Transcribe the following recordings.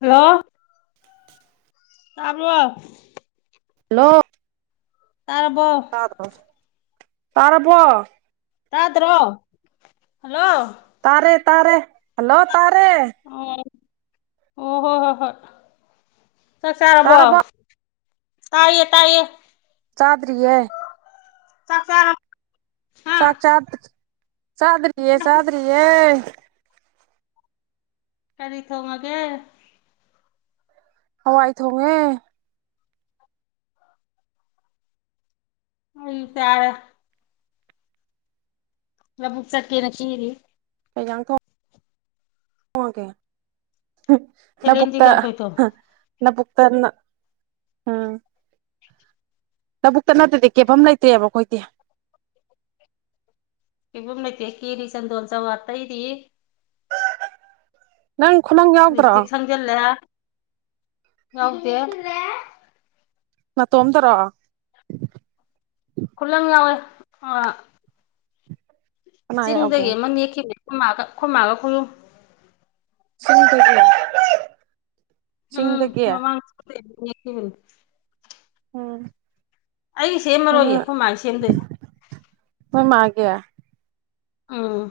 hello ꯇꯥꯕ꯭ꯔꯣ hello ꯇꯥꯔꯕꯣ [unintelligible] ꯇꯥꯔꯕꯣ ꯇꯥꯗ꯭ꯔꯣ ꯍꯜꯂꯣ ꯇꯥꯔꯦ ꯇꯥꯔꯦ ꯍꯜꯂꯣ ꯇꯥꯔꯦ ꯑꯣ ꯑꯣ ꯍꯣꯏ ꯍꯣꯏ ꯍꯣꯏ ꯆꯥꯛ ꯆꯥꯔꯕꯣ ꯇꯥꯔꯕꯣ ꯇꯥꯏꯌꯦ ꯇꯥꯏꯌꯦ ꯆꯥꯗ꯭ꯔꯤꯌꯦ ꯆꯥꯛ ꯆꯥꯔꯞ [unintelligible] ꯆꯥꯛ ꯆꯥꯕ ꯆꯥꯗ꯭ꯔꯤꯌꯦ ꯆꯥꯗ‍꯭ꯔꯤꯌꯦ ꯀꯔꯤ ꯊꯣꯡꯉꯒꯦ ꯍꯋꯥꯏ ꯊꯣꯡꯉꯦ ꯑꯩ ꯆꯥꯔꯦ ꯂꯕꯨꯛ ꯆꯠꯀꯦꯅ ꯀ‌ꯦꯔꯤ ꯀꯩ ꯏꯁꯥꯡ ꯊꯣꯡ ꯊꯣꯡꯉꯒꯦ ꯅ ꯁꯦꯂꯦꯟꯗꯤ ꯂꯕꯨꯛꯇ ꯀꯥꯡꯁꯣꯏ ꯊꯣꯡ ꯍ ꯂꯕꯨꯛꯇ ꯅ ꯎꯝ ꯂꯧꯕꯨꯛꯇ ꯅꯠꯇ꯭ꯔꯗꯤ ꯀꯦꯐꯝ ꯂꯩꯇ‌ꯦꯕ ꯈꯣꯏꯗꯤ ꯀ‌ꯦꯕꯝ ꯂꯩꯇꯦ ꯀ‌ꯦꯔꯤ ꯆꯟꯗꯣꯜ ꯆꯋꯥ ꯇꯩꯔꯤ ꯅꯪ ꯈꯨꯂꯪ ꯌ ꯂꯤꯞꯁꯇꯤꯛ ꯁꯪꯖꯤꯜꯂꯦ ꯌꯥꯎꯗꯦ ꯅꯇ‌ꯣꯝꯗꯔ‌ꯣ ꯈꯨꯜꯂꯪ ꯌꯥꯎꯋ‌ꯦ ꯑꯥ ꯀꯅꯥ ꯌꯥꯎꯒꯦ ꯆꯤꯟꯗꯒꯤ ꯑꯃ ꯅꯦꯛꯈꯤꯕꯅꯦ ꯈꯣꯏꯃꯥꯒꯥ ꯈꯣꯏꯃꯥꯒꯥ ꯈꯣꯏꯍꯨꯝ ꯁꯤꯟꯗꯒꯤ ꯎꯝ ꯆꯤꯡꯗꯒꯤ [unintelligible] ꯎꯝ ꯑꯩ ꯁꯦꯝꯃꯔꯣꯏꯌꯦ ꯎꯝ ꯑꯩꯈꯣꯏ ꯃꯥꯥꯏ ꯁꯦꯝꯗꯣꯏꯅꯦ ꯅꯣꯏ ꯃꯥꯒꯤ ꯎꯝ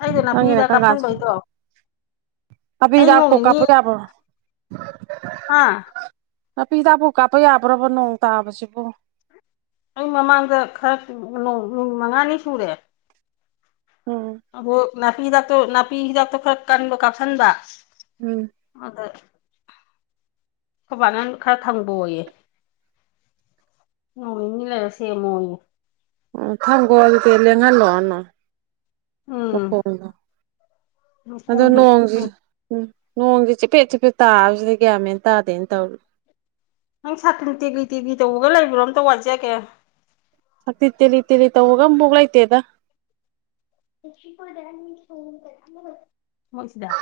ꯑꯩꯗꯣ ꯅꯥꯄꯤ ꯅꯪꯒꯤꯅ ꯍꯤꯗꯥꯛ ꯀꯔꯝ ꯀꯥꯟ ꯀꯥꯞꯁꯤꯟꯕꯩꯗꯣ ꯅꯥꯄꯤ ꯍꯤꯗꯥꯛꯇꯣ ꯀꯥꯞꯄ ꯌꯥꯕꯔꯣ ꯑꯥ ꯅꯥꯄꯤ ꯍꯤꯗꯥꯛꯕꯨꯨ ꯀꯥꯞꯄ ꯌꯥꯕ꯭ꯔꯕ ꯅꯣꯡ ꯇꯥꯕꯁꯤꯕꯨ ꯑꯩ ꯃꯃꯥꯡꯗ ꯈꯔ ꯅꯨ ꯅ‌ꯣꯡ ꯅꯨꯃꯤꯠ ꯃꯉꯥꯅꯤ ꯁꯨꯔꯦ ꯎꯝ ꯑ ꯅꯥꯄꯤ ꯍꯤꯗꯥꯛꯇꯣ ꯅꯥꯄꯤ ꯍꯤꯗꯥꯛꯇꯣ ꯈꯔ ꯀꯟꯕ ꯀꯥꯞꯁꯤꯟꯕ ꯎꯝ ꯑꯗ ꯈ‌ꯣꯏꯕꯥꯅ ꯈꯔ ꯊꯝꯕ‌ꯣꯌꯦ ꯅ‌ꯣꯡ ꯅꯤꯅꯤ ꯂꯩꯔ ꯁ‌ꯦꯝꯃ‌ꯣꯌ‌ꯦ ꯑꯣ ꯊꯝꯈꯣ ꯑꯗꯨꯗꯤ ꯂꯦꯡꯍꯜꯂꯣꯅꯣ ꯎꯝ [inaudible] ꯑꯗ‌ꯣ ꯃꯈꯣꯡꯗꯣ ꯅꯣꯡꯖꯤ ꯎꯝ ꯎꯝ ꯅꯣꯡꯖꯤ ꯆꯤꯄꯦꯠ ꯆꯤꯄꯦꯠ ꯇꯥꯕꯁꯤꯗꯤ ꯒ꯭ꯌꯥꯟ ꯃꯦꯟ ꯇꯥꯗꯦ ꯑꯩꯅ ꯇꯧꯔꯤ ꯅꯪ ꯁꯥꯇꯤꯟ ꯇꯦꯛꯂꯤ ꯇꯦꯛꯂꯤ ꯇꯧꯕꯒ ꯂꯩꯕ꯭ꯔꯣ ꯑꯝꯇ ꯋꯥꯏꯖꯒꯦ ꯁꯇꯤꯟ ꯇꯦꯛꯂꯤ ꯇꯦꯛꯂꯤ ꯇꯧꯕꯒ ꯑꯃꯕꯣꯛ ꯂꯩꯇꯦꯗ [unintelligible] ꯃꯣꯏꯁꯤꯗ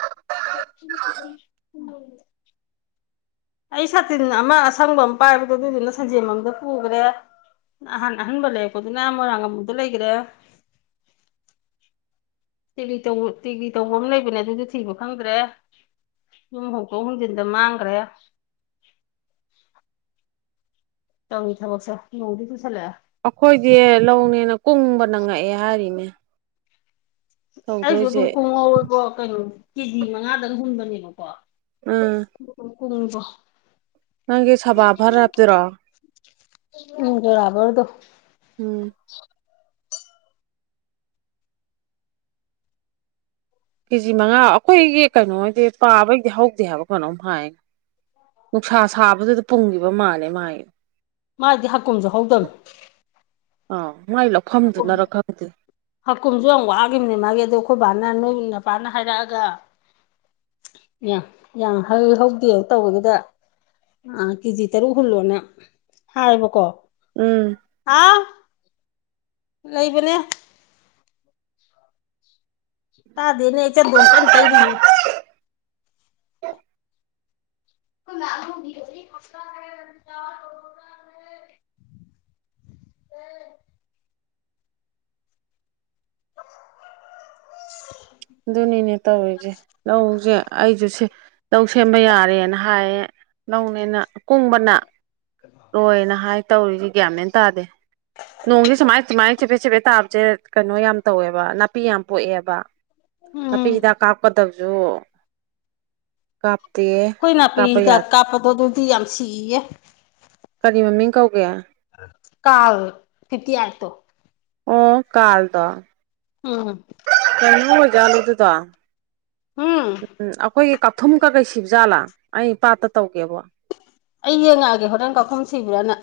[unintelligible] ꯑꯩ ꯁꯥꯇꯤꯟ ꯑꯃ ꯑꯁꯪꯕ ꯑꯃ ꯄꯥꯏꯕꯗꯣ ꯑꯗꯨꯗꯨꯅ ꯁꯟꯖꯦꯝꯕꯝꯗ ꯄꯨꯈ꯭ꯔꯦ ꯅꯍꯟ ꯑꯍꯟꯕ ꯂꯩꯔꯛꯄꯗꯨꯅ ꯃꯣꯏꯔꯥꯡꯉꯝꯕꯗ ꯂꯩꯈꯔꯦ ꯇꯦꯛꯂꯤ ꯇꯧꯕ ꯇꯦꯛꯂꯤ ꯇꯧꯕ ꯑꯃ ꯂꯩꯕꯅꯦ ꯑꯗꯨꯗꯤ ꯊꯤꯕ ꯈꯪꯗ꯭ꯔꯦ ꯌꯨꯝꯍꯣꯡꯇꯣꯛ ꯍꯣꯡꯖꯤꯟꯗ ꯃꯥꯡꯈ꯭ꯔꯦ ꯇꯧꯔꯤ ꯊꯕꯛꯁꯦ ꯅꯣꯡꯗꯤ ꯆꯨꯁꯤꯜꯂꯛꯢ ꯑꯩꯈꯣꯏꯗꯤ ꯂꯧꯅꯦꯅ ꯀꯨꯡꯕꯅ ꯉꯛꯑꯦ ꯍꯥꯏꯔꯤꯅꯦ ꯑꯩꯁꯨ ꯇꯧꯗꯣꯏꯁꯦ ꯑꯗꯨꯝ ꯀꯣꯡꯍꯧꯕ ꯀꯩꯅꯣ ꯀꯦ ꯖꯤ ꯃꯉꯥꯗꯪ ꯍꯨꯟꯕꯅꯦꯕꯀꯣ ꯎꯝ ꯀꯨꯝꯕꯣ [unintelligible] ꯅꯪꯒꯤ ꯁꯥꯕꯥꯚꯥꯔ ꯍꯥꯥꯞꯇꯣꯏꯔꯣ ꯎꯝ ꯌꯥꯔꯣꯏꯗꯣ ꯎꯝ ꯀꯦꯖꯤ ꯃꯉꯥ ꯑꯩꯈꯣꯏꯒꯤ ꯀꯩꯅꯣꯗꯣ ꯇꯥꯕꯩꯗꯤ ꯍꯧꯗꯦ ꯍꯥꯏꯕ ꯀꯩꯅꯣꯝ ꯍꯥꯏ ꯅꯨꯡꯁꯥ ꯁꯥꯕꯗꯨꯗ ꯄꯨꯨꯡꯈꯤꯕ ꯃꯥꯜꯂꯦ ꯃꯥꯏ ꯃꯥꯏꯗꯤ ꯍꯥꯀꯨꯝꯁꯨ ꯍꯧꯗꯝꯅꯦ ꯑ ꯃꯥꯏ ꯂꯧꯐꯝꯗꯨꯅꯔꯥ ꯈꯪꯗꯦ ꯍꯀꯨꯝꯁꯨ ꯌꯥꯝ ꯋꯥꯈꯤꯕꯅꯦ ꯃꯥꯒꯤ ꯑꯗꯣ ꯑꯩꯈꯣꯏ ꯕꯥꯅ ꯅꯣꯏ ꯅꯄꯥꯅ ꯍꯥꯏꯔꯛꯑꯒ ꯌꯥ ꯌꯥꯝ ꯍꯧꯏ ꯍꯧꯗꯦ ꯇꯧꯕꯗꯨꯗ ꯑꯥ ꯀꯦꯖꯤ ꯇꯔꯨꯛ ꯍꯨꯜꯂꯣꯅ ꯍꯥꯏꯌꯦꯕꯀꯣ ꯎꯝ ꯍꯥꯥ ꯂꯩꯕꯅꯦ ꯇꯥꯗꯦꯅꯦ ꯑꯩ ꯆꯟꯗꯣꯟ ꯀꯟ ꯇꯩꯔꯤꯅꯤ [unintelligible] [unintelligible] ꯑꯗꯨꯅꯤꯅꯦ ꯇꯧꯔꯤꯁꯦ ꯂꯧꯁꯦ ꯑꯩꯁꯨ ꯁꯦ ꯂꯧ ꯁꯦꯝꯕ ꯌꯥꯔꯦꯅ ꯍꯥꯏꯌꯦ ꯂꯧꯅꯦꯅ ꯀꯨꯡꯕꯅ ꯂꯣꯏꯅ ꯍꯥꯏ ꯇꯧꯔꯤꯁꯤ ꯒ꯭ꯌꯥꯃꯦꯟ ꯇꯥꯗꯦ ꯀꯣꯡꯗꯤ ꯁꯨꯃꯥꯏ ꯁꯨꯃꯥꯏꯅ ꯆꯤꯐꯦꯠ ꯆꯤꯐꯦꯠ ꯇꯥꯕꯁꯦ ꯀꯩꯅꯣ ꯌꯥꯝ ꯇꯧꯋꯦ ꯅꯥꯄꯤ ꯌꯥꯝ ꯄꯣꯛꯑꯦꯕ ꯅꯥꯄꯤ ꯎꯝ ꯍꯤꯗꯥꯛ ꯀꯥꯞꯀꯗꯕꯁꯨ ꯀꯥꯞꯇꯦ ꯑꯩꯈꯣꯏ ꯀꯥꯞꯄ ꯅꯥꯄꯤꯗ ꯌꯥꯗꯦ ꯀꯥꯞꯄꯗꯣ ꯑꯗꯨꯗꯤ ꯌꯥꯝ ꯁꯤꯌꯦ ꯀꯔꯤ ꯃꯃꯤꯡ ꯀꯧꯒꯦ ꯀꯜ ꯐꯤꯞꯇꯤ ꯑꯩꯏꯠ ꯇꯣ ꯑꯣ ꯀꯥꯜ ꯗꯣ ꯎꯝ ꯀꯨ [unintelligible] ꯑꯣꯏꯣꯏꯖꯥꯂꯨꯗꯨꯗꯣ ꯎꯝ ꯎꯝ ꯑꯩꯈꯣꯏꯒꯤ ꯊꯨꯝ ꯀꯛꯀꯩ ꯁꯤꯕꯖꯥꯠꯂꯥ ꯑꯩ ꯄꯥꯠꯇ ꯇꯧꯒꯦꯕ ꯑꯩ ꯌꯦꯡꯉꯛꯑꯒꯦ ꯍꯣꯔꯦꯟ ꯀꯥꯛꯊꯨꯝ ꯁꯤꯕ꯭ꯔꯥꯅ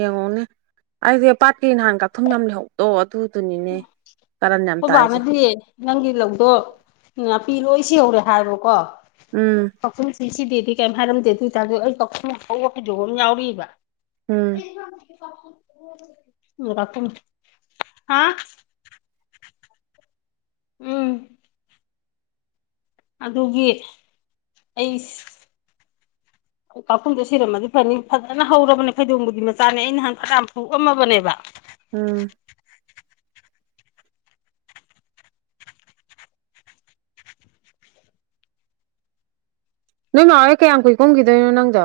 ꯌꯦꯡꯉꯣꯅꯦ ꯑꯩꯁꯦ ꯄꯥꯠꯀꯤ ꯅꯍꯥꯟ ꯀꯥꯊꯨꯝ ꯌꯥꯝ ꯂꯩꯍꯧꯗꯣ ꯑꯗꯨ ꯑꯩꯈꯣꯏ ꯕꯅꯥꯗꯤꯅꯦ ꯅꯪꯒꯤ ꯂꯧꯗꯣ ꯅꯥꯄꯤꯔꯣꯏ ꯁꯤꯍꯧꯔꯦ ꯍꯥꯏꯕꯀꯣ ꯎꯝ ꯄꯥꯛꯈꯨꯝꯁꯤꯁꯤꯗꯦꯗꯤ ꯀꯩꯝ ꯍꯥꯏꯔꯝꯗꯦ ꯑꯗꯨ ꯑꯣꯏꯇꯥꯔꯗꯤ ꯑꯩ ꯄꯥꯛꯈꯨꯝ ꯍꯧꯕ ꯐꯩꯗꯣꯝ ꯑꯃ ꯌꯥꯎꯔꯤꯕ ꯎꯝ [unintelligible] ꯀꯥꯛꯊꯨꯝ ꯍꯥ ꯎꯝ ꯑꯗꯨꯒꯤ ꯑꯩ ꯀꯥꯛꯈꯨꯝꯗꯣ ꯁꯤꯔꯝꯃꯗꯤ ꯐꯅꯤ ꯐꯖꯅ ꯍꯧꯔꯕꯅꯦ ꯐꯩꯗꯣꯡꯕꯗꯤ ꯃꯆꯥꯅꯦ ꯑꯩ ꯅꯍꯥꯟꯅ ꯐꯨꯑꯝꯃꯕꯅꯦꯕ ꯎꯝ [inaudible] ꯅꯣꯏ ꯃꯥ ꯀꯌꯥꯝ ꯀꯨꯏ ꯀꯨꯝꯈꯤꯗꯣꯏꯅꯣ ꯅꯪꯗꯣ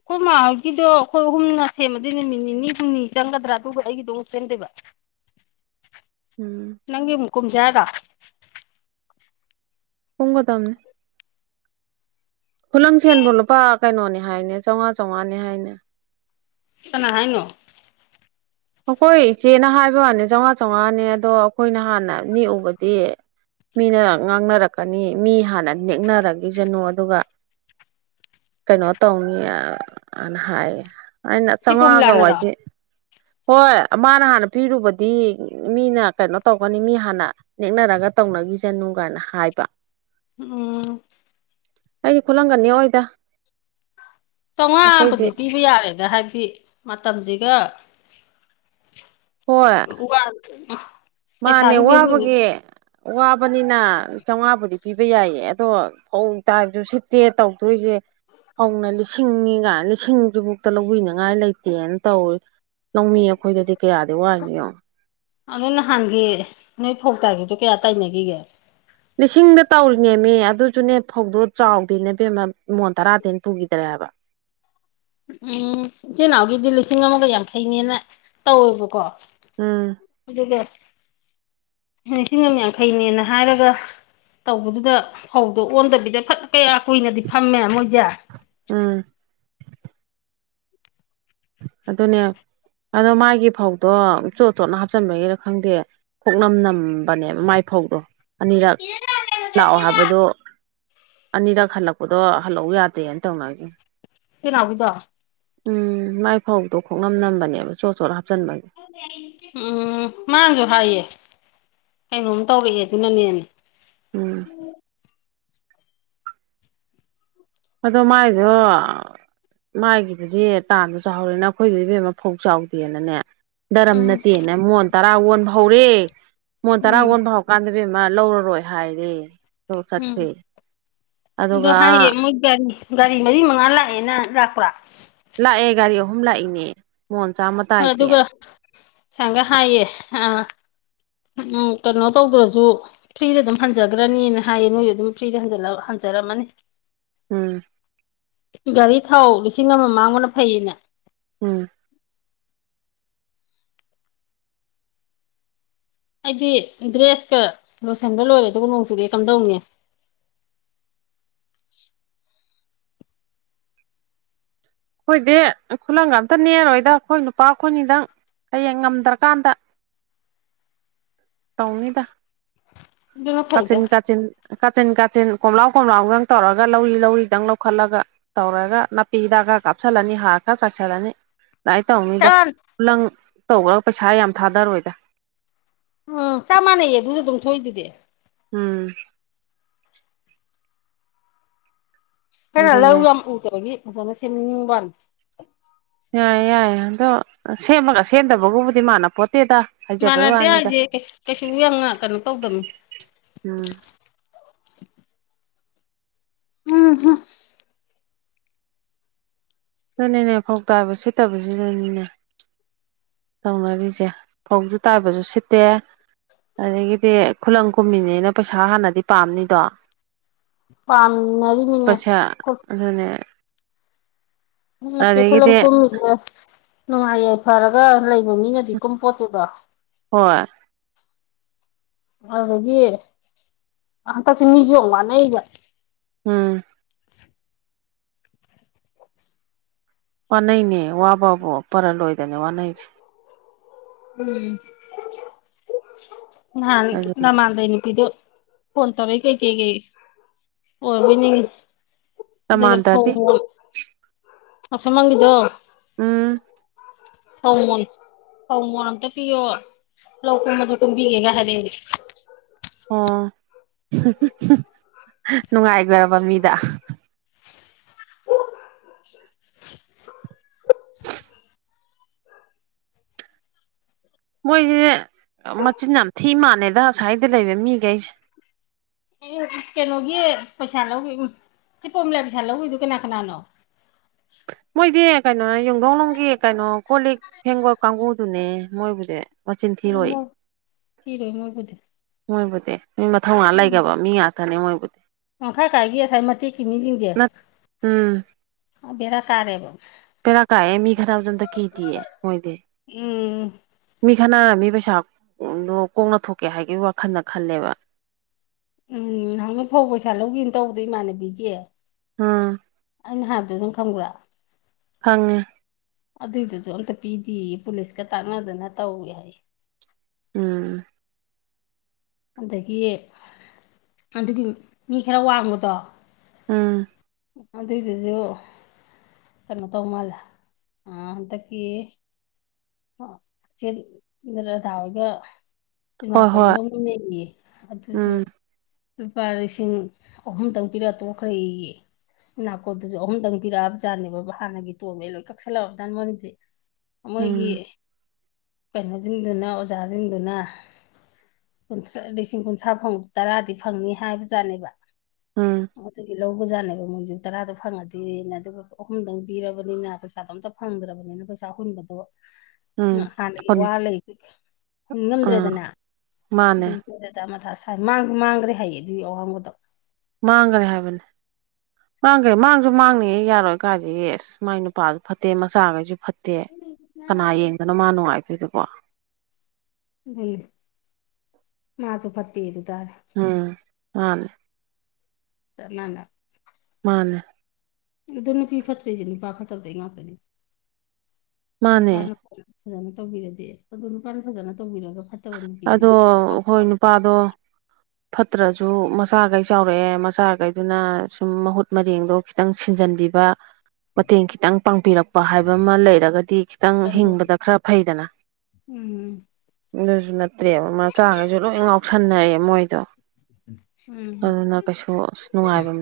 ꯑꯩꯈꯣꯏ ꯃꯥꯣꯏꯒꯤꯗꯣ ꯑꯩꯈꯣꯏ ꯍꯍꯨꯝꯅꯥ ꯁꯦꯝꯃꯗꯤ ꯅꯨꯃꯤꯠ ꯅꯤꯅꯤ ꯍꯨꯝꯅꯤ ꯆꯪꯒꯗ꯭ꯔꯥ ꯑꯗꯨꯒ ꯑꯩꯒꯤꯗ ꯑꯃꯛ ꯁꯦꯝꯗꯣꯏꯕ ꯎꯝ ꯅꯪꯒꯤ ꯃꯨꯛꯀꯨꯨꯝꯖꯦ ꯍꯥꯏꯔꫭ ꯀꯨꯝꯒ ꯇꯝꯅꯦ ꯈꯨꯂꯪ ꯁꯦꯟꯕꯨ ꯂꯨꯄꯥ ꯀꯩꯅꯣꯅꯦ ꯍꯥꯏꯅꯦ ꯆꯥꯝꯃꯉꯥ ꯆꯥꯝꯃꯉꯥꯅꯦ ꯍꯥꯏꯅꯦ ꯀꯥꯅꯥ ꯍꯥꯏꯅꯣ ꯑꯩꯈꯣꯏ ꯏꯆꯦꯅ ꯍꯥꯏꯕ ꯋꯥꯅꯤ ꯆꯥꯝꯃꯉꯥ ꯆꯥꯝꯉꯥꯅꯦ ꯑꯗꯣ ꯑꯩꯈꯣꯏꯅ ꯍꯥꯟꯅ ꯅꯤꯛ ꯎꯕꯗꯤ ꯃꯤꯅ ꯉꯥꯡꯅꯔꯛꯀꯅꯤ ꯃꯤ ꯍꯥꯟꯅ ꯅꯦꯛꯅꯔꯒꯤꯁꯅꯨ ꯑꯗꯨꯒ ꯀꯩꯅꯣ ꯇꯧꯅꯤꯅ ꯍꯥꯏꯌꯦ ꯑꯩꯅ ꯆꯦ ꯆꯥꯃꯉꯥꯒ ꯄꯣꯝꯂꯥꯅꯔꯣ ꯋꯥꯏꯗꯤ ꯍꯣꯏ ꯃꯥꯅ ꯍꯥꯟꯅ ꯄꯤꯔꯨꯕꯗꯤ ꯃꯤꯅ ꯀꯩꯅꯣ ꯇꯧꯒꯅꯤ ꯃꯤ ꯍꯥꯟꯅ ꯅꯦꯛꯅꯔꯒ ꯇꯧꯅꯈꯤꯁꯅꯨ ꯀꯥꯏꯅ ꯍꯥꯏꯕ ꯎꯝ ꯎꯝ ꯑꯩꯗꯤ ꯈꯨꯠꯂꯪꯒ ꯅꯦꯛ ꯑꯣꯏꯗ ꯆꯥꯝꯃꯉꯥꯕꯨꯗꯤ ꯄꯤꯕ ꯌꯥꯔꯦꯗ ꯍꯥꯏꯕꯗꯤ ꯃꯇꯝꯁꯤꯒ ꯍꯣꯏ ꯎ ꯋꯥ ꯃꯥꯅꯦ ꯋꯥꯕꯒꯤ ꯋꯥꯕꯅꯤꯅ ꯆꯥꯝꯃꯉꯥꯕꯨꯗꯤ ꯄꯤꯕ ꯌꯥꯏꯌꯦ ꯑꯗꯣ ꯐꯧ ꯇꯥꯏꯕꯁꯨ ꯁꯤꯠꯇꯦ ꯇꯧꯗꯣꯏꯁꯦ ꯐꯧꯅ ꯂꯤꯁꯤꯡꯅꯤꯒ ꯂꯤꯁꯤꯡ ꯑꯗꯨꯕꯨꯛꯇ ꯂꯧꯕꯤꯅꯤꯉꯥꯏ ꯂꯩꯇꯦꯅ ꯇꯧꯋꯤ ꯂꯧꯃꯤ ꯑꯩꯈꯣꯏꯗꯗꯤ ꯀꯌꯥꯗꯤ ꯋꯥꯏꯅꫭ ꯌꯦꯡꯑꫭ ꯑꯗꯨ ꯅꯍꯥꯟꯒꯤ ꯅꯣꯏ ꯐꯧꯇꯥꯈꯤꯕꯗꯣ ꯀꯌꯥ ꯇꯥꯏꯅꯈꯤꯒꯦ ꯂꯤꯁꯤꯡꯗ ꯇꯧꯔꯤꯅꯦꯃꯤ ꯑꯗꯨꯁꯨꯅꯦ ꯐꯧꯗꯣ ꯆꯥꯎꯗꯦꯅꯦꯕꯦꯝꯃ ꯏꯃꯣꯟ ꯇꯔꯥꯗꯅ ꯄꯨꯈꯤꯗ꯭ꯔꯦꯕ ꯎꯝ ꯏꯆꯤꯟꯜ ꯏꯅꯥꯎꯒꯤꯗꯤ ꯂꯤꯁꯤꯡ ꯑꯃꯒ ꯌꯥꯡꯈꯩꯅꯦꯅ ꯇꯧꯋꯦꯕꯀꯣ ꯎꯝ ꯑꯗꯨꯒ ꯂꯤꯁꯤꯡ ꯑꯃ ꯌꯥꯡꯈꯩꯅꯦꯅ ꯍꯥꯏꯔꯒ ꯇꯧꯕꯗꯨꯗ ꯐꯧꯗꯣ ꯑꯣꯟꯗꯕꯤꯗ ꯐꯠ ꯀꯌꯥ ꯀꯨꯏꯅꯗꯤ ꯐꯝꯃꯦ ꯃꯣꯏꯁꯦ ꯎꯝ ꯑꯗꯨꯅꯦ ꯑꯗꯣ ꯃꯥꯒꯤ ꯐꯧꯗꯣ ꯆꯣꯠ ꯆꯣꯠꯅ ꯍꯥꯞꯆꯤꯟꯕꯒꯤꯔ ꯈꯪꯗꯦ ꯀꯣꯛꯅꯝ ꯅꯝꯕꯅꯦꯕ ꯃꯥꯏ ꯐꯧꯗꯣ ꯑꯅꯤꯔꯛ ꯂꯥꯛꯑꯣ ꯍꯥꯏꯕꯗꯣ ꯑꯅꯤꯔꯛ ꯍꯜꯂꯛꯄꯗꯣ ꯍꯜꯂꯛꯎ ꯌꯥꯗꯦꯅ ꯇꯧꯅꯒꯤꯕꯅꯦ ꯏꯆꯦ ꯅꯥꯎꯕꯤꯗꫭ ꯎꯝ ꯃꯥꯏ ꯐꯧꯗꯣ ꯈꯣꯡꯅꯝ ꯅꯝꯕꯅꯦꯕ ꯆꯣꯠ ꯆꯣꯠ ꯍꯥꯞꯆꯤꯟꯕꯒꯤ ꯎꯝ ꯃꯥꯁꯨ ꯍꯥꯏꯌꯦ ꯀꯩꯅꯣꯝ ꯇꯧꯔꯛꯑꯦ ꯑꯗꯨꯅꯅꯦꯅꯦ ꯎꯝ ꯑꯗꯣ ꯃꯥꯏꯗꫭ ꯃꯥꯏꯒꯤꯗꯨꯗꯤ ꯇꯥꯟꯕꯁꯨ ꯍꯧꯔꯦ ꯅ ꯑꯩꯈꯣꯏꯗ ꯏꯕꯦꯝ ꯑꯃ ꯐꯧ ꯆꯥꯎꯗꯦꯅꯅꯦ ꯗꯔꯝ ꯎꯝ ꯅꯠꯇꯦꯅ ꯃꯣꯟ ꯇꯔꯥ ꯑꯣꯟꯕ ꯍꯧꯔꯦ ꯃꯣꯟ ꯇꯔꯥ ꯎꯝ ꯑꯣꯟꯕ ꯍꯧ ꯀꯥꯟꯅꯕꯤ ꯑꯃ ꯂꯧꯔꯔꯣꯏ ꯍꯥꯏꯔꯦ ꯎꯝ ꯆꯠꯈ꯭ꯔꯦ ꯑꯗꯣ ꯑꯗꯨꯒ ꯍꯥꯏꯌꯦ ꯃꯣꯏ ꯒꯥꯔꯤ ꯒꯥꯔꯤ ꯃꯔꯤ ꯃꯉꯥ ꯂꯥꯛꯑꯦꯅ ꯂꯥꯛꯄ꯭ꯔꯥ ꯂꯥꯛꯑꯦ ꯒꯥꯔꯤ ꯑꯍꯨꯝ ꯂꯥꯛꯏꯅꯦ ꯃꯣꯟ ꯆꯥꯝꯃꯥ ꯍꯣꯏ ꯑꯗꯨꯒ ꯁꯪꯒ ꯍꯥꯏꯌꯦ ꯑꯥ ꯎꯝ ꯀꯩꯅꯣ ꯇꯧꯗ꯭ꯔꯁꯨ ꯐ꯭ꯔꯤꯗ ꯑꯗꯨꯝ ꯍꯟꯖꯈ꯭ꯔꯅꯤꯅ ꯍꯥꯏꯌꯦ ꯅꯣꯏꯁꯨ ꯑꯗꯨꯝ ꯐ꯭ꯔꯤꯗ ꯍꯟꯖꯔꯝꯃꯅꯤ ꯎꯝ ꯒꯥꯔꯤ ꯊꯥꯎ ꯂꯤꯁꯤꯡ ꯑꯃ ꯃꯥꯡꯉꯅ ꯐꯩꯌꯦꯅꯦ ꯎꯝ ꯑꯩꯗꯤ ꯗ꯭ꯔꯦꯁꯀ ꯂꯣꯏꯁꯤꯟꯕ ꯂꯣꯏꯔꯦ ꯑꯗꯨꯒ ꯅꯣꯡ ꯆꯨꯨꯔꯛꯑꯦ ꯀꯝꯗꯧꯅꯤ ꯑꯩꯈꯣꯏꯗꯤ ꯈꯨꯂꯪꯒ ꯑꯝꯇ ꯅꯦꯛꯔꯣꯏꯗ ꯑꯩꯈꯣꯏ ꯅꯨꯄꯥ ꯑꯩꯈꯣꯏꯅꯤꯗꯪ ꯍꯌꯦꯡ ꯉꯝꯗ꯭ꯔꯀꯥꯟꯗ ꯇꯧꯅꯤꯗ ꯑꯗꯨꯅ ꯐꯩꯗ ꯀꯥꯆꯤꯟ ꯀꯥꯆꯤꯟ ꯀꯥꯆꯤꯟ ꯀꯥꯆꯤꯟ ꯀꯣꯝꯂꯥꯎ ꯀꯣꯝꯂꯥꯎꯗꯪ ꯇꯧꯔꯒ ꯂꯧꯔꯤ ꯂꯧꯔꯤꯗꯪ ꯂꯧꯈꯠꯂꯒ ꯇꯧꯔꯒ ꯅꯥꯄꯤ ꯍꯤꯗꯥꯛꯒ ꯀꯥꯞꯁꯤꯜꯂꯅꯤ ꯍꯥꯒ ꯆꯥꯏꯁꯤꯜꯂꯅꯤ ꯑꯗꯨꯗꯥꯃꯥꯏꯅ ꯇꯧꯅꯤꯗ ꯆꯞ ꯈꯨꯂꯪ ꯇꯧꯈ꯭ꯔꯒ ꯄꯩꯁꯥ ꯌꯥꯝ ꯊꯥꯗꯔꯣꯏꯗ ꯎꯝ ꯆꯞ ꯃꯥꯟꯅꯩꯌꯦ ꯑꯗꯨꯁꯨ ꯑꯗꯨꯝ ꯊꯣꯛꯏꯗꯨꯗꯤ ꯎꯝ ꯀꯩꯅꯣ ꯂꯧ ꯑꯗꯨꯅꯦ ꯌꯥꯝ ꯎꯗꯕꯒꯤ ꯐꯖꯅ ꯁꯦꯝꯅꯤꯡꯕꯅꯤ ꯌꯥꯏꯌꯦ ꯌꯥꯏ ꯑꯗꯣ ꯁꯦꯝꯃꯒ ꯁꯦꯝꯗꯕꯒꯕꯨꯗꯤ ꯃꯥꯅ ꯄꯣꯠꯇꯦꯗ ꯏꯃꯥꯟꯅꯗꯦ ꯍꯥꯏꯁꯦ ꯀꯩꯁꯨ ꯀꯩꯅꯣ ꯇꯧꯗꯕꯅꯤ ꯎꯝ ꯎꯝ ꯍꯝ ꯑꯗꯨꯅꯦꯅꯦ ꯐꯧ ꯇꯥꯕ ꯁꯤꯠꯇꯕꯁꯤꯗꯅꯤꯅꯦ ꯇꯧꯅꯔꯤꯁꯦ ꯐꯧꯁꯨ ꯇꯥꯏꯕꯁꯨ ꯁꯤꯠꯇꯦ ꯑꯗꯒꯤꯗꯤ ꯈꯨꯂꯪ ꯀꯨꯝꯃꯤꯅꯦꯅ ꯄꯩꯁꯥ ꯍꯥꯟꯅꯗꯤ ꯄꯥꯝꯅꯤꯗꯣ ꯄꯥꯝꯅꯔꯤꯃꯤꯅꯦ ꯄꯩꯁꯥ ꯑꯗꯨꯅꯦ ꯅꯠꯇꯦ ꯈꯨꯂꯪ ꯑꯗꯒꯤꯗꯤ ꯀꯨꯝꯃꯤꯁꯦ ꯅꯨꯡꯉꯥꯏ ꯌꯥꯏꯐꯔꯒ ꯂꯩꯕ ꯃꯤ ꯅꯠꯇꯦ ꯀꯨꯝ ꯄꯣꯠꯇꯗ ꯍꯣꯏ ꯑꯗꯨꯗꯒꯤ ꯍꯟꯗꯛꯁꯦ ꯃꯤꯁꯨ ꯋꯥꯥꯟꯅꯩꯕ ꯎꯝ ꯋꯥꯅꯩꯅꯦ ꯋꯥꯕꯕꯨ ꯄꯔ ꯂꯣꯏꯗꯅ ꯋꯥꯅꯩꯁꯦ ꯎ ꯃꯥ ꯑꯗꯨ ꯅꯃꯥꯥꯟꯗ ꯅꯨꯄꯤꯗꫭ ꯐꯣꯟ ꯇꯧꯔꯛꯏ ꯀꯩꯀꯩꯀꯩ ꯑꯣꯏꯅꯤꯡꯉ ꯑꯗꯨꯒ ꯐꯧ ꯄ꯭ꯔꯃꯥꯟꯗꯗꯤ ꯑꯁ ꯃꯒꯗꫭ ꯎꯝ ꯊꯧ ꯃꯣꯟ ꯊꯧ ꯃꯣꯟ ꯑꯝꯇ ꯄꯤꯌꯣ ꯂꯧ ꯀꯨꯝꯃꯁꯨ ꯀꯨꯝꯕꯤꯒꯦ ꯍꯥꯏꯔꯛꯑꯦ ꯑꯣ ꯅꯨꯡꯉꯥꯏꯈꯔꯕ ꯃꯤꯗ UNINTELLIGIBLE ꯃꯣꯏꯁꯦ ꯃꯆꯤꯟ ꯌꯥꯝ ꯊꯤ ꯃꯥꯜꯂꯦꯗ ꯉꯁ꯭ꯋꯥꯏꯗ ꯂꯩꯕ ꯃꯤꯈꯩꯁꯦ ꯀꯩꯅꯣꯒꯤ ꯄꯩꯁꯥ ꯂꯧꯕꯤ ꯏꯆꯦ ꯄꯣꯝꯃꯤꯂꯑꯒꯤ ꯄꯩꯁꯥ ꯂꯧꯈꯤꯕꯗꯨ ꯀꯅꯥ ꯀꯅꯥꯅꯣ ꯃꯣꯏꯗꯤ ꯀꯩꯅꯣꯅꯦ ꯌꯨꯝꯊꯧꯅꯨꯡꯒꯤ ꯀꯩꯅꯣ ꯀꯣ ꯂꯤꯛ ꯐꯦꯡꯒꯠ ꯀꯥꯡꯒꯨꯗꯨꯅꯦ ꯃꯣꯏꯕꯨꯗꯤ ꯃꯆꯤꯟ ꯊꯤꯔꯣꯏ ꯑꯣ ꯊꯤꯔꯣꯏ ꯃꯣꯏꯕꯨꯗꯤ ꯃꯣꯏꯕꯨꯗꯤ ꯅꯣꯏ ꯃꯊꯧꯅꯥ ꯂꯩꯒꯔꯥꯕ ꯃꯤ ꯉꯥꯛ ꯊꯅ ꯃꯣꯏꯕꯨꯗꯤ ꯃꯈꯥ ꯀꯥꯏꯒꯤ ꯑꯁꯥꯏꯒꯤ ꯃꯇꯦꯛꯀꯤ ꯃꯤꯁꯤꯡꯁꯦ ꯅꯠ ꯎꯝ ꯕꯦꯔꯥ ꯀꯥꯔꯦꯕ ꯄꯦꯔꯥ ꯀꯥꯏꯑꯌꯦ ꯃꯤ ꯈꯠꯅꯕꯗ ꯑꯃꯇꯥ ꯀꯗꯤꯌꯦ ꯃꯣꯏꯗꯤ ꯎꯝ ꯃꯤ ꯈꯅꯥꯔꯝꯅꯤ ꯃꯤ ꯄꯩꯁꯥꯗꯣ ꯀꯣꯛꯅ ꯊꯣꯛꯀꯦ ꯍꯥꯏꯕꯒꯤ ꯋꯥꯈꯜꯗ ꯈꯜꯂꯦꯕ ꯎꯝ ꯍꯗꯛ ꯐꯧ ꯄꯩꯁꯥ ꯂꯧꯒꯦꯅ ꯇꯧꯕꯗꯣ ꯏꯃꯥꯟꯅꯕꯤꯒꯤ ꯑꯝ ꯑꯩꯅ ꯍꯥꯏꯕꯗꯣ ꯑꯗꯨꯝ ꯈꯪꯕ꯭ꯔꯥ ꯈꯉꯦ ꯑꯗꯨꯏꯗꯨꯁꯨ ꯑꯝꯇ ꯄꯤꯗꯤꯌꯦ ꯄꯨꯂꯤꯁꯀ ꯇꯥꯛꯅꯗꯅ ꯇꯧꯋꯤ ꯍꯥꯏ ꯎꯝ ꯑꯗꯒꯤ ꯑꯗꯨꯒꯤ ꯃꯤ ꯈꯔ ꯋꯥꯡꯕꯗꯣ ꯎꯝ ꯑꯗꯨꯏꯗꯨꯁꯨ ꯀꯩꯅꯣ ꯇꯧ ꯃꯥꯜꯂꯦ ꯑ ꯍꯟꯗꯛꯀꯤ ꯆꯦ ꯔꯗꯥ ꯍꯣꯏꯒ ꯍꯣꯏ ꯍꯣꯏ ꯅꯥꯀꯣꯝꯗ ꯃꯟꯅꯔꯤꯌꯦ ꯑꯗꯨꯁꯨ ꯎꯝ ꯂꯨꯄꯥ ꯂꯤꯁꯤꯡ ꯑꯍꯨꯝꯇꯪ ꯄꯤꯔꯛ ꯇꯣꯛꯈ꯭ꯔꯦꯌꯦ ꯅꯥꯀꯣꯠꯇꯗꯨꯨꯁꯨ ꯑꯍꯨꯝꯗꯪ ꯄꯤꯛꯑꯕꯖꯥꯠꯅꯦꯕ ꯍꯥꯟꯅꯒꯤ ꯇꯣꯝꯃꯦ ꯂꯣꯏ ꯀꯛꯁꯜꯂꯛꯑꯗꯥꯅ ꯃꯣꯏꯒꯤꯗꯤ ꯃꯣꯏꯒꯤ ꯎꯝ ꯀꯩꯅꯣꯁꯤꯡꯗꯨꯅ ꯑꯣꯖꯥꯁꯤꯡꯗꯨꯅ ꯥ ꯂꯤꯁꯤꯡ ꯀꯨꯟꯊ꯭ꯔꯥ ꯐꯪꯕ ꯇꯔꯥꯗꯤ ꯐꯪꯅꯤ ꯍꯥꯏꯕꯖꯥꯠꯅꯦꯕ ꯎꯝ ꯑꯗꯨꯒꯤ ꯂꯧꯕꯖꯥꯠꯅꯦꯕ ꯃꯣꯏꯁꯨ ꯇꯔꯥꯗꯣ ꯐꯪꯉꯗꯤꯅ ꯑꯗꯨꯒ ꯑꯍꯨꯝꯗꯪ ꯄꯤꯔꯕꯅꯤꯅ ꯄꯩꯁꯥꯗꯣ ꯑꯝꯇ ꯐꯪꯗ꯭ꯔꯕꯅꯤꯅ ꯄꯩꯁꯥ ꯍꯨꯟꯕꯗꯣ ꯎ ꯎꯝ ꯍꯥꯟꯅꯒꯤ ꯍꯨꯟ ꯋꯥ ꯂꯩ ꯑꯥ ꯍꯣꯡꯉꯝꯗ꯭ꯔꯦꯗꯅ ꯃꯥꯅꯦ ꯑꯗꯨꯒꯤ ꯖ ꯃꯊ ꯁꯥꯏꯥꯡ ꯃꯥꯡꯈ꯭ꯔꯦ ꯍꯥꯏꯌꯦ ꯑꯗꯨꯏ ꯑꯋꯥꯡꯕꯗꯣ ꯃꯥꯡꯒ ꯔꯦ ꯍꯥꯏꯕꯅꯦ ꯃꯥꯡꯈꯩ ꯃꯥꯡꯁꯨ ꯃꯥꯡꯅꯤꯉ ꯌꯥꯔꯣꯏ ꯀꯥꯏꯗꯤ ꯑꯁ ꯃꯥꯏ ꯅꯨꯄꯥꯁꯨ ꯐꯠꯇꯦ ꯃꯆꯥꯈꯩꯁꯨ ꯐꯠꯇꯦ ꯅꯠꯇꯦ ꯀꯅꯥ ꯌꯦꯡꯗꯅꯣ ꯃꯥ ꯅꯨꯡꯉꯥꯏꯇꯣꯏꯗꯨꯕꯣ ꯎꯝ ꯃꯥꯁꯨ ꯐꯠꯇ ꯑꯗꯨꯨ ꯇꯔꯦ ꯎꯝ ꯃꯥꯅꯦ ꯆꯥꯞꯃꯥꯅꯕ ꯃꯥꯅꯦ ꯑꯗꯨꯣ ꯅꯨꯄꯤ ꯐꯠꯇ꯭ꯔꯤꯁꯦ ꯅꯨꯄꯥ ꯐꯠꯇꯕꯗꯩ ꯉꯥꯛꯇꯅꯤ ꯅꯨꯄꯥ ꯃꯥꯅꯦ ꯅꯨꯄꯥ ꯐꯖꯅ ꯇꯧꯕꯤꯔꯗꯤ ꯑꯗꯨꯣ ꯅꯨꯄꯥꯅ ꯐꯖꯅ ꯇꯧꯕꯤꯔꯒ ꯐꯠꯇ ꯑꯗꯣ ꯍꯣꯏ ꯅꯨꯄꯥꯗꯣ [inaudible] ꯐꯠꯇ꯭ꯔꯁꯨ ꯃꯆꯥꯈꯩ ꯆꯥꯎꯔꯛꯑꯦ ꯃꯆꯥꯈꯩꯗꯨꯅ ꯁꯨꯝ ꯃꯍꯨꯠ ꯃꯔꯦꯡꯗꯣ ꯈꯤꯇꯪ ꯁꯤꯟꯖꯟꯕꯤꯕ [inaudible] ꯃꯇꯦꯡ ꯈꯤꯇꯪ ꯄꯥꯡꯕꯤꯔꯛꯄ ꯍꯥꯏꯕ ꯑꯃ ꯂꯩꯔꯒꯗꯤ ꯈꯤꯇꯪ ꯍꯤꯡꯕꯗ ꯈꯔ ꯐꯩꯗꯅ ꯎꯝ ꯑꯗꯨꯁꯨ ꯅꯠꯇ꯭ꯔꯦꯕ ꯃꯆꯥꯈꯩꯁꯨ ꯂꯣꯏ ꯉꯥꯎꯁꯟꯅꯑꯦ ꯃꯣꯏꯗꯣ ꯎꯝ ꯑꯗꯨꯅ ꯀꯩꯁꯨ ꯑꯁ ꯅꯨꯡꯉꯥꯏꯕ